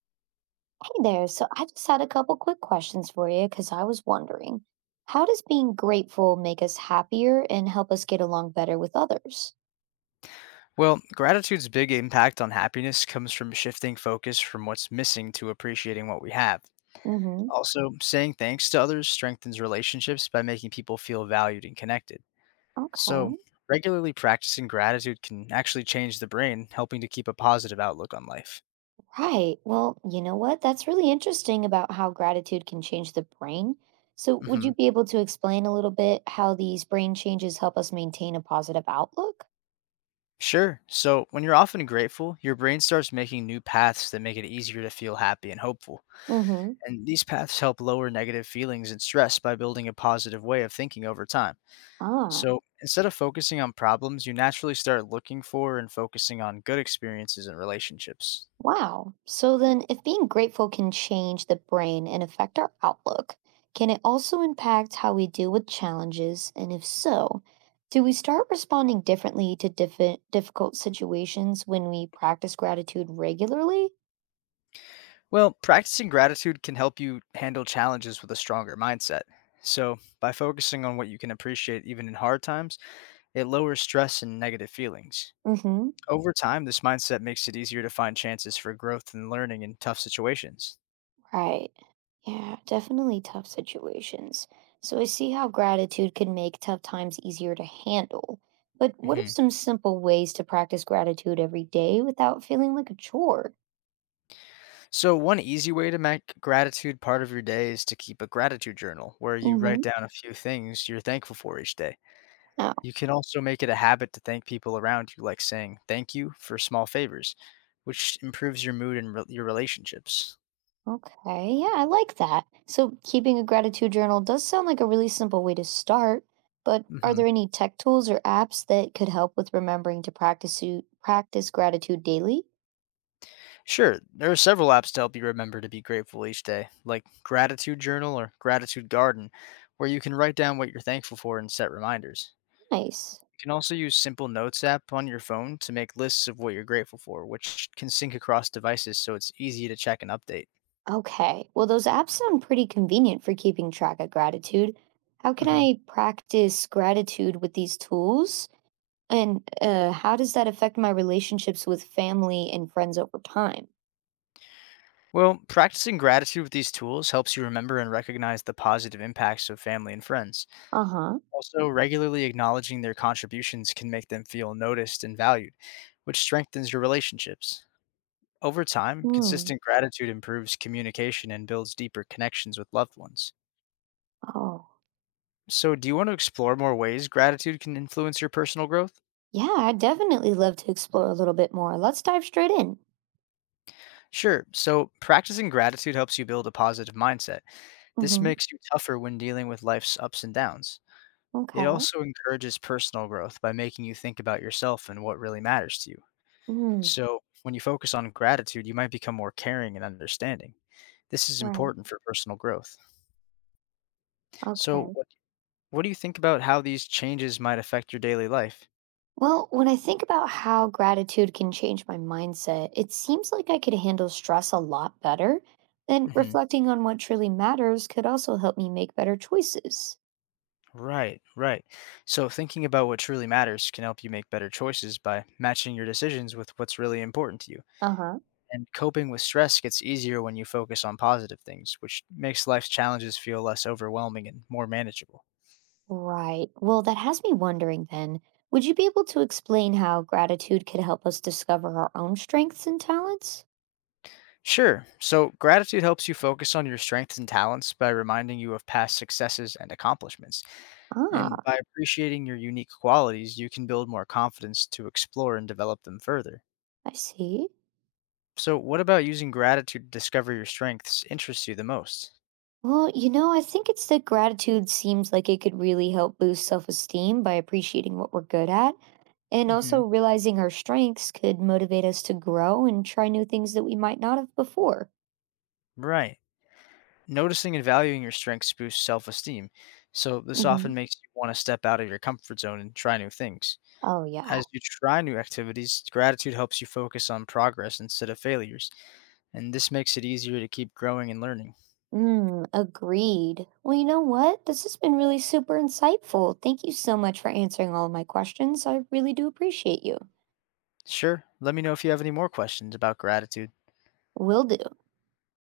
Hey there. So I just had a couple quick questions for you because I was wondering, how does being grateful make us happier and help us get along better with others? Well, gratitude's big impact on happiness comes from shifting focus from what's missing to appreciating what we have. Mm-hmm. Also, saying thanks to others strengthens relationships by making people feel valued and connected. So, Okay. regularly practicing gratitude can actually change the brain, helping to keep a positive outlook on life. Right. Well, you know what? That's really interesting about how gratitude can change the brain. So would hmm you be able to explain a little bit how these brain changes help us maintain a positive outlook? Sure. So, when you're often grateful, your brain starts making new paths that make it easier to feel happy and hopeful. Mm-hmm. And these paths help lower negative feelings and stress by building a positive way of thinking over time. Ah. So instead of focusing on problems, you naturally start looking for and focusing on good experiences and relationships. Wow. So then, if being grateful can change the brain and affect our outlook, can it also impact how we deal with challenges? And if so, do we start responding differently to difficult situations when we practice gratitude regularly? Well, practicing gratitude can help you handle challenges with a stronger mindset. So, by focusing on what you can appreciate even in hard times, it lowers stress and negative feelings. Mm-hmm. Over time, this mindset makes it easier to find chances for growth and learning in tough situations. Right. Yeah, definitely tough situations. So I see how gratitude can make tough times easier to handle. But what are hmm some simple ways to practice gratitude every day without feeling like a chore? So, one easy way to make gratitude part of your day is to keep a gratitude journal where you write Mm-hmm. down a few things you're thankful for each day. Wow. You can also make it a habit to thank people around you, like saying "thank you" for small favors, which improves your mood and your relationships. Okay, yeah, I like that. So, keeping a gratitude journal does sound like a really simple way to start, but are hmm there any tech tools or apps that could help with remembering to practice gratitude daily? Sure, there are several apps to help you remember to be grateful each day, like Gratitude Journal or Gratitude Garden, where you can write down what you're thankful for and set reminders. Nice. You can also use Simple Notes app on your phone to make lists of what you're grateful for, which can sync across devices so it's easy to check and update. Okay. Well, those apps sound pretty convenient for keeping track of gratitude. How can hmm I practice gratitude with these tools? And how does that affect my relationships with family and friends over time? Well, practicing gratitude with these tools helps you remember and recognize the positive impacts of family and friends. Uh-huh. Also, regularly acknowledging their contributions can make them feel noticed and valued, which strengthens your relationships. Over time, Hmm. consistent gratitude improves communication and builds deeper connections with loved ones. Oh. So, do you want to explore more ways gratitude can influence your personal growth? Yeah, I'd definitely love to explore a little bit more. Let's dive straight in. Sure. So, practicing gratitude helps you build a positive mindset. This Hmm. makes you tougher when dealing with life's ups and downs. It Okay. also encourages personal growth by making you think about yourself and what really matters to you. Mm, So, when you focus on gratitude, you might become more caring and understanding. This is right. important for personal growth. So, Okay. what do you think about how these changes might affect your daily life? Well, when I think about how gratitude can change my mindset, it seems like I could handle stress a lot better. And hmm reflecting on what truly matters could also help me make better choices. Right, right. So, thinking about what truly matters can help you make better choices by matching your decisions with what's really important to you. Uh huh. And coping with stress gets easier when you focus on positive things, which makes life's challenges feel less overwhelming and more manageable. Right. Well, that has me wondering then, would you be able to explain how gratitude could help us discover our own strengths and talents? Sure. So, gratitude helps you focus on your strengths and talents by reminding you of past successes and accomplishments. And Ah, by appreciating your unique qualities, you can build more confidence to explore and develop them further. I see. So, what about using gratitude to discover your strengths interests you the most? Well, I think it's that gratitude seems like it could really help boost self esteem by appreciating what we're good at. And hmm also realizing our strengths could motivate us to grow and try new things that we might not have before. Right. Noticing and valuing your strengths boosts self esteem. So, this Hmm. often makes you want to step out of your comfort zone and try new things. Oh, yeah. As you try new activities, gratitude helps you focus on progress instead of failures, and this makes it easier to keep growing and learning. Mm, agreed. Well, you know what? This has been really super insightful. Thank you so much for answering all of my questions. I really do appreciate you. Sure, let me know if you have any more questions about gratitude. Will do.